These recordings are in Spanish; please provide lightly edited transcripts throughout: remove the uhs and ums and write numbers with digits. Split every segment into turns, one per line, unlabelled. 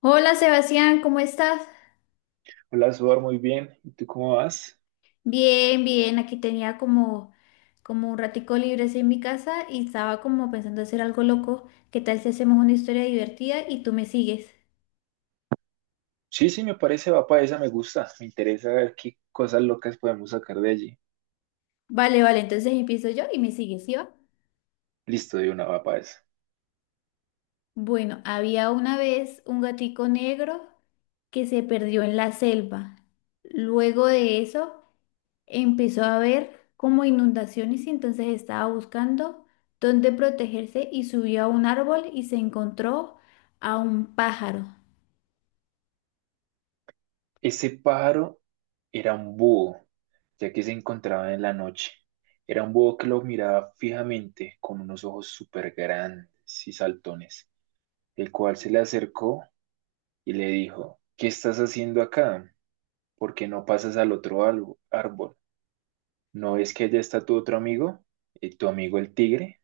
Hola Sebastián, ¿cómo estás?
Hola, Suar, muy bien. ¿Y tú cómo vas?
Bien, bien, aquí tenía como un ratico libre así en mi casa y estaba como pensando hacer algo loco. ¿Qué tal si hacemos una historia divertida y tú me sigues?
Sí, sí, me parece, va para esa, me gusta. Me interesa ver qué cosas locas podemos sacar de allí.
Vale, vale, entonces empiezo yo y me sigues, ¿sí va?
Listo, de una, va para esa.
Bueno, había una vez un gatico negro que se perdió en la selva. Luego de eso, empezó a ver como inundaciones y entonces estaba buscando dónde protegerse y subió a un árbol y se encontró a un pájaro.
Ese pájaro era un búho, ya que se encontraba en la noche. Era un búho que lo miraba fijamente, con unos ojos súper grandes y saltones, el cual se le acercó y le dijo, ¿qué estás haciendo acá? ¿Por qué no pasas al árbol? ¿No ves que allá está tu otro amigo? ¿Tu amigo el tigre?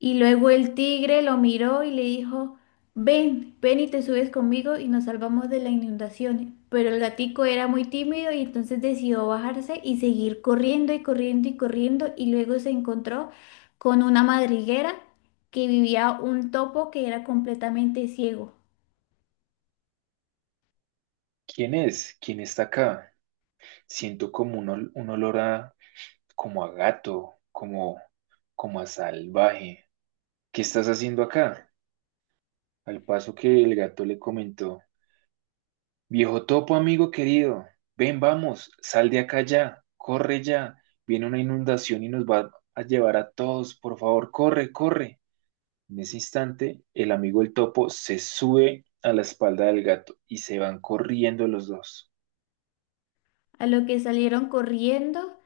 Y luego el tigre lo miró y le dijo, ven, ven y te subes conmigo y nos salvamos de la inundación. Pero el gatico era muy tímido y entonces decidió bajarse y seguir corriendo y corriendo y corriendo y luego se encontró con una madriguera que vivía un topo que era completamente ciego.
¿Quién es? ¿Quién está acá? Siento como un, un olor a, como a gato, como, como a salvaje. ¿Qué estás haciendo acá? Al paso que el gato le comentó, viejo topo, amigo querido, ven, vamos, sal de acá ya, corre ya, viene una inundación y nos va a llevar a todos, por favor, corre, corre. En ese instante, el amigo el topo se sube a la espalda del gato y se van corriendo los dos.
A lo que salieron corriendo,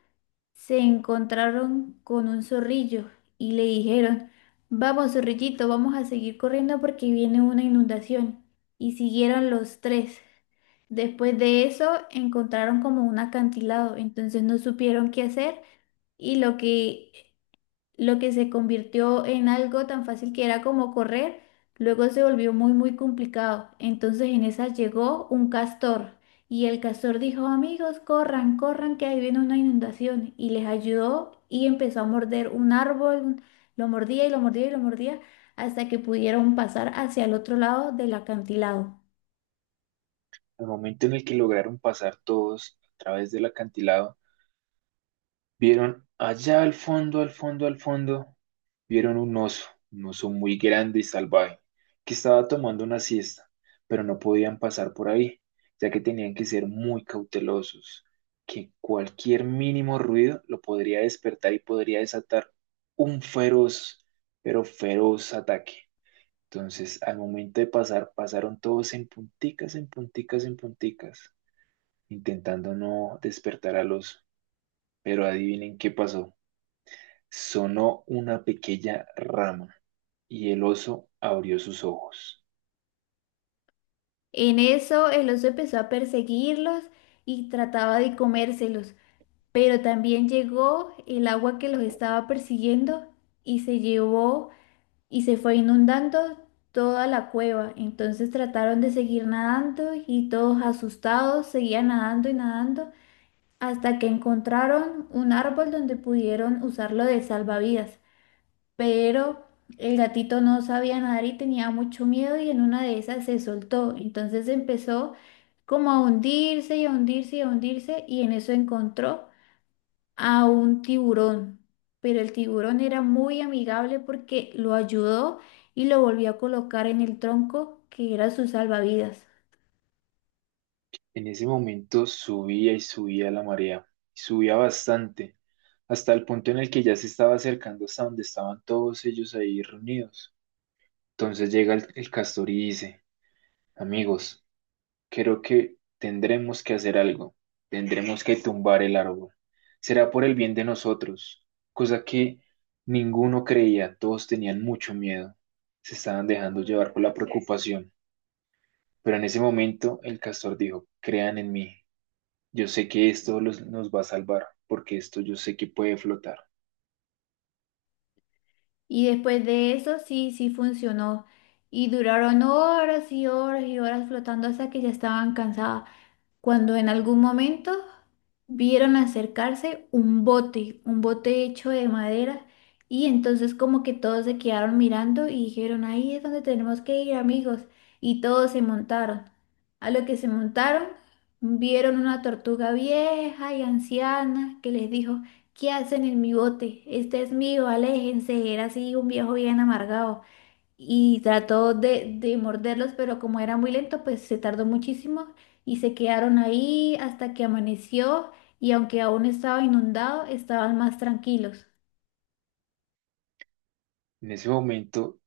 se encontraron con un zorrillo y le dijeron, vamos, zorrillito, vamos a seguir corriendo porque viene una inundación. Y siguieron los tres. Después de eso, encontraron como un acantilado, entonces no supieron qué hacer y lo que se convirtió en algo tan fácil que era como correr, luego se volvió muy, muy complicado. Entonces en esa llegó un castor y el castor dijo, amigos, corran, corran, que ahí viene una inundación. Y les ayudó y empezó a morder un árbol, lo mordía y lo mordía y lo mordía hasta que pudieron pasar hacia el otro lado del acantilado.
Al momento en el que lograron pasar todos a través del acantilado, vieron allá al fondo, al fondo, al fondo, vieron un oso muy grande y salvaje, que estaba tomando una siesta, pero no podían pasar por ahí, ya que tenían que ser muy cautelosos, que cualquier mínimo ruido lo podría despertar y podría desatar un feroz, pero feroz ataque. Entonces, al momento de pasar, pasaron todos en punticas, en punticas, en punticas, intentando no despertar al oso. Pero adivinen qué pasó. Sonó una pequeña rama y el oso abrió sus ojos.
En eso el oso empezó a perseguirlos y trataba de comérselos. Pero también llegó el agua que los estaba persiguiendo y se llevó y se fue inundando toda la cueva. Entonces trataron de seguir nadando y todos asustados seguían nadando y nadando hasta que encontraron un árbol donde pudieron usarlo de salvavidas. Pero el gatito no sabía nadar y tenía mucho miedo y en una de esas se soltó. Entonces empezó como a hundirse y a hundirse y a hundirse y en eso encontró a un tiburón, pero el tiburón era muy amigable porque lo ayudó y lo volvió a colocar en el tronco que era su salvavidas.
En ese momento subía y subía la marea, y subía bastante, hasta el punto en el que ya se estaba acercando hasta donde estaban todos ellos ahí reunidos. Entonces llega el castor y dice, amigos, creo que tendremos que hacer algo. Tendremos que tumbar el árbol. Será por el bien de nosotros, cosa que ninguno creía. Todos tenían mucho miedo. Se estaban dejando llevar por la preocupación. Pero en ese momento el castor dijo, crean en mí. Yo sé que esto nos va a salvar, porque esto yo sé que puede flotar.
Y después de eso sí, sí funcionó. Y duraron horas y horas y horas flotando hasta que ya estaban cansadas. Cuando en algún momento vieron acercarse un bote hecho de madera, y entonces como que todos se quedaron mirando y dijeron, ahí es donde tenemos que ir, amigos, y todos se montaron. A lo que se montaron, vieron una tortuga vieja y anciana que les dijo, ¿qué hacen en mi bote? Este es mío, aléjense, era así un viejo bien amargado y trató de morderlos, pero como era muy lento, pues se tardó muchísimo y se quedaron ahí hasta que amaneció y aunque aún estaba inundado, estaban más tranquilos,
En ese momento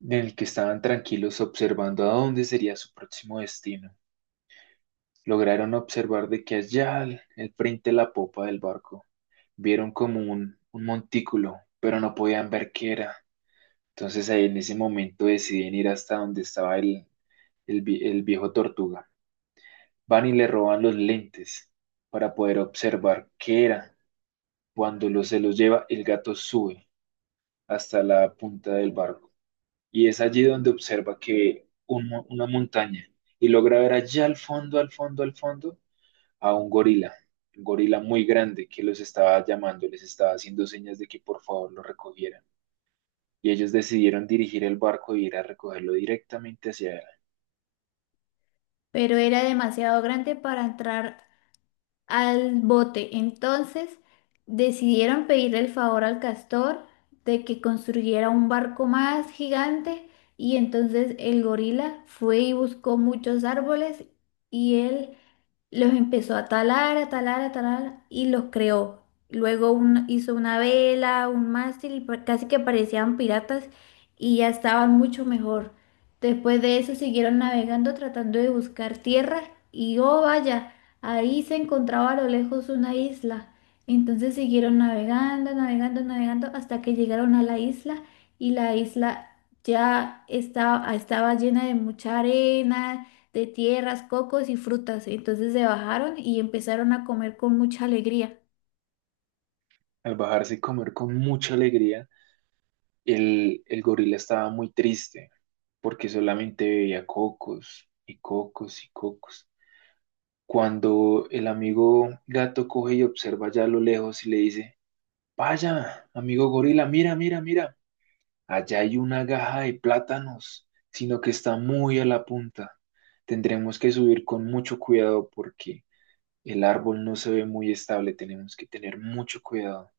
en el que estaban tranquilos observando a dónde sería su próximo destino. Lograron observar de que allá al frente de la popa del barco vieron como un montículo, pero no podían ver qué era. Entonces ahí en ese momento deciden ir hasta donde estaba el viejo tortuga. Van y le roban los lentes para poder observar qué era. Cuando los, se los lleva, el gato sube hasta la punta del barco. Y es allí donde observa que una montaña y logra ver allá al fondo, al fondo, al fondo, a un gorila muy grande que los estaba llamando, les estaba haciendo señas de que por favor lo recogieran. Y ellos decidieron dirigir el barco e ir a recogerlo directamente hacia él.
pero era demasiado grande para entrar al bote. Entonces decidieron pedirle el favor al castor de que construyera un barco más gigante y entonces el gorila fue y buscó muchos árboles y él los empezó a talar, a talar, a talar y los creó. Luego hizo una vela, un mástil y casi que parecían piratas y ya estaban mucho mejor. Después de eso siguieron navegando tratando de buscar tierra y oh vaya, ahí se encontraba a lo lejos una isla. Entonces siguieron navegando, navegando, navegando hasta que llegaron a la isla y la isla ya estaba llena de mucha arena de tierras, cocos y frutas. Entonces se bajaron y empezaron a comer con mucha alegría.
Al bajarse y comer con mucha alegría, el gorila estaba muy triste porque solamente veía cocos y cocos y cocos. Cuando el amigo gato coge y observa ya a lo lejos y le dice, vaya, amigo gorila, mira, mira, mira, allá hay una gaja de plátanos, sino que está muy a la punta. Tendremos que subir con mucho cuidado porque el árbol no se ve muy estable. Tenemos que tener mucho cuidado.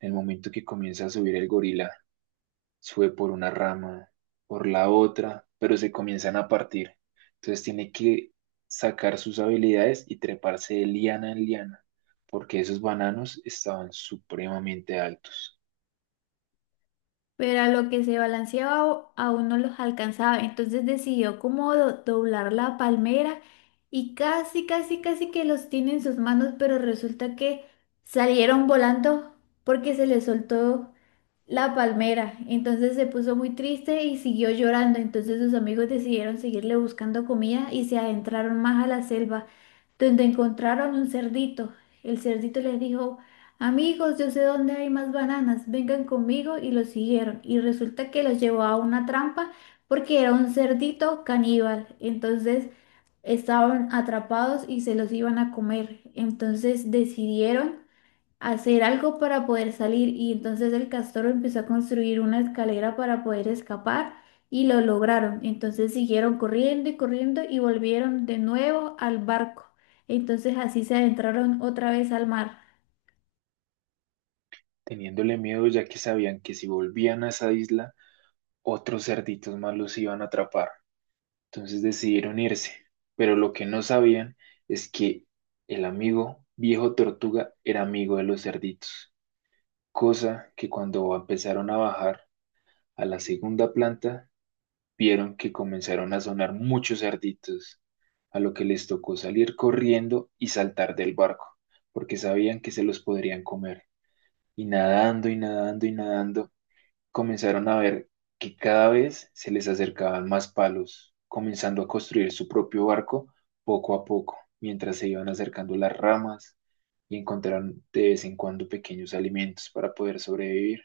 En el momento que comienza a subir el gorila, sube por una rama, por la otra, pero se comienzan a partir. Entonces tiene que sacar sus habilidades y treparse de liana en liana, porque esos bananos estaban supremamente altos,
Pero a lo que se balanceaba aún no los alcanzaba. Entonces decidió como doblar la palmera y casi, casi, casi que los tiene en sus manos, pero resulta que salieron volando porque se les soltó la palmera. Entonces se puso muy triste y siguió llorando. Entonces sus amigos decidieron seguirle buscando comida y se adentraron más a la selva, donde encontraron un cerdito. El cerdito les dijo, amigos, yo sé dónde hay más bananas, vengan conmigo y los siguieron. Y resulta que los llevó a una trampa porque era un cerdito caníbal. Entonces estaban atrapados y se los iban a comer. Entonces decidieron hacer algo para poder salir y entonces el castor empezó a construir una escalera para poder escapar y lo lograron. Entonces siguieron corriendo y corriendo y volvieron de nuevo al barco. Entonces así se adentraron otra vez al mar.
teniéndole miedo ya que sabían que si volvían a esa isla, otros cerditos más los iban a atrapar. Entonces decidieron irse, pero lo que no sabían es que el amigo viejo tortuga era amigo de los cerditos, cosa que cuando empezaron a bajar a la segunda planta, vieron que comenzaron a sonar muchos cerditos, a lo que les tocó salir corriendo y saltar del barco, porque sabían que se los podrían comer. Y nadando y nadando y nadando, comenzaron a ver que cada vez se les acercaban más palos, comenzando a construir su propio barco poco a poco, mientras se iban acercando las ramas y encontraron de vez en cuando pequeños alimentos para poder sobrevivir.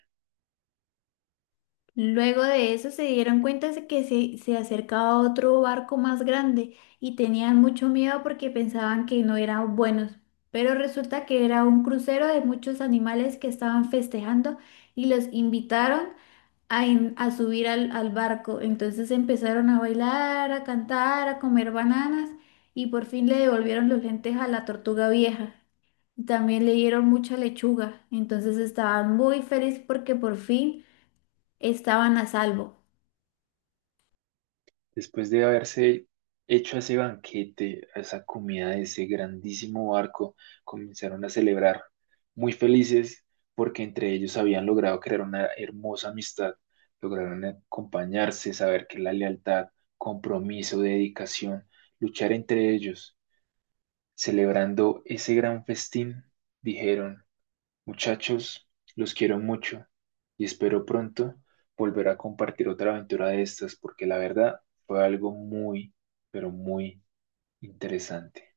Luego de eso se dieron cuenta de que se acercaba otro barco más grande y tenían mucho miedo porque pensaban que no eran buenos. Pero resulta que era un crucero de muchos animales que estaban festejando y los invitaron a, a subir al barco. Entonces empezaron a bailar, a cantar, a comer bananas y por fin le devolvieron los lentes a la tortuga vieja. También le dieron mucha lechuga. Entonces estaban muy felices porque por fin estaban a salvo.
Después de haberse hecho ese banquete, a esa comida de ese grandísimo barco, comenzaron a celebrar, muy felices porque entre ellos habían logrado crear una hermosa amistad, lograron acompañarse, saber que la lealtad, compromiso, dedicación, luchar entre ellos, celebrando ese gran festín, dijeron. Muchachos, los quiero mucho y espero pronto volver a compartir otra aventura de estas porque la verdad fue algo muy, pero muy interesante.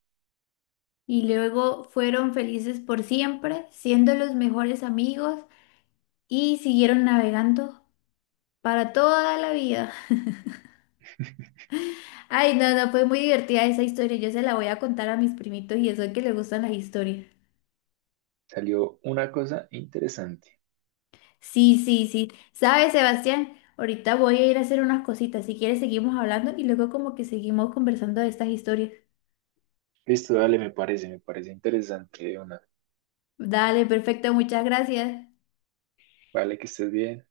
Y luego fueron felices por siempre, siendo los mejores amigos y siguieron navegando para toda la vida. Ay, no, no, fue muy divertida esa historia. Yo se la voy a contar a mis primitos y eso es que les gustan las historias.
Salió una cosa interesante.
Sí, sí, sí. ¿Sabes, Sebastián? Ahorita voy a ir a hacer unas cositas. Si quieres, seguimos hablando y luego como que seguimos conversando de estas historias.
Listo, dale, me parece interesante, una.
Dale, perfecto, muchas gracias.
Vale, que estés bien.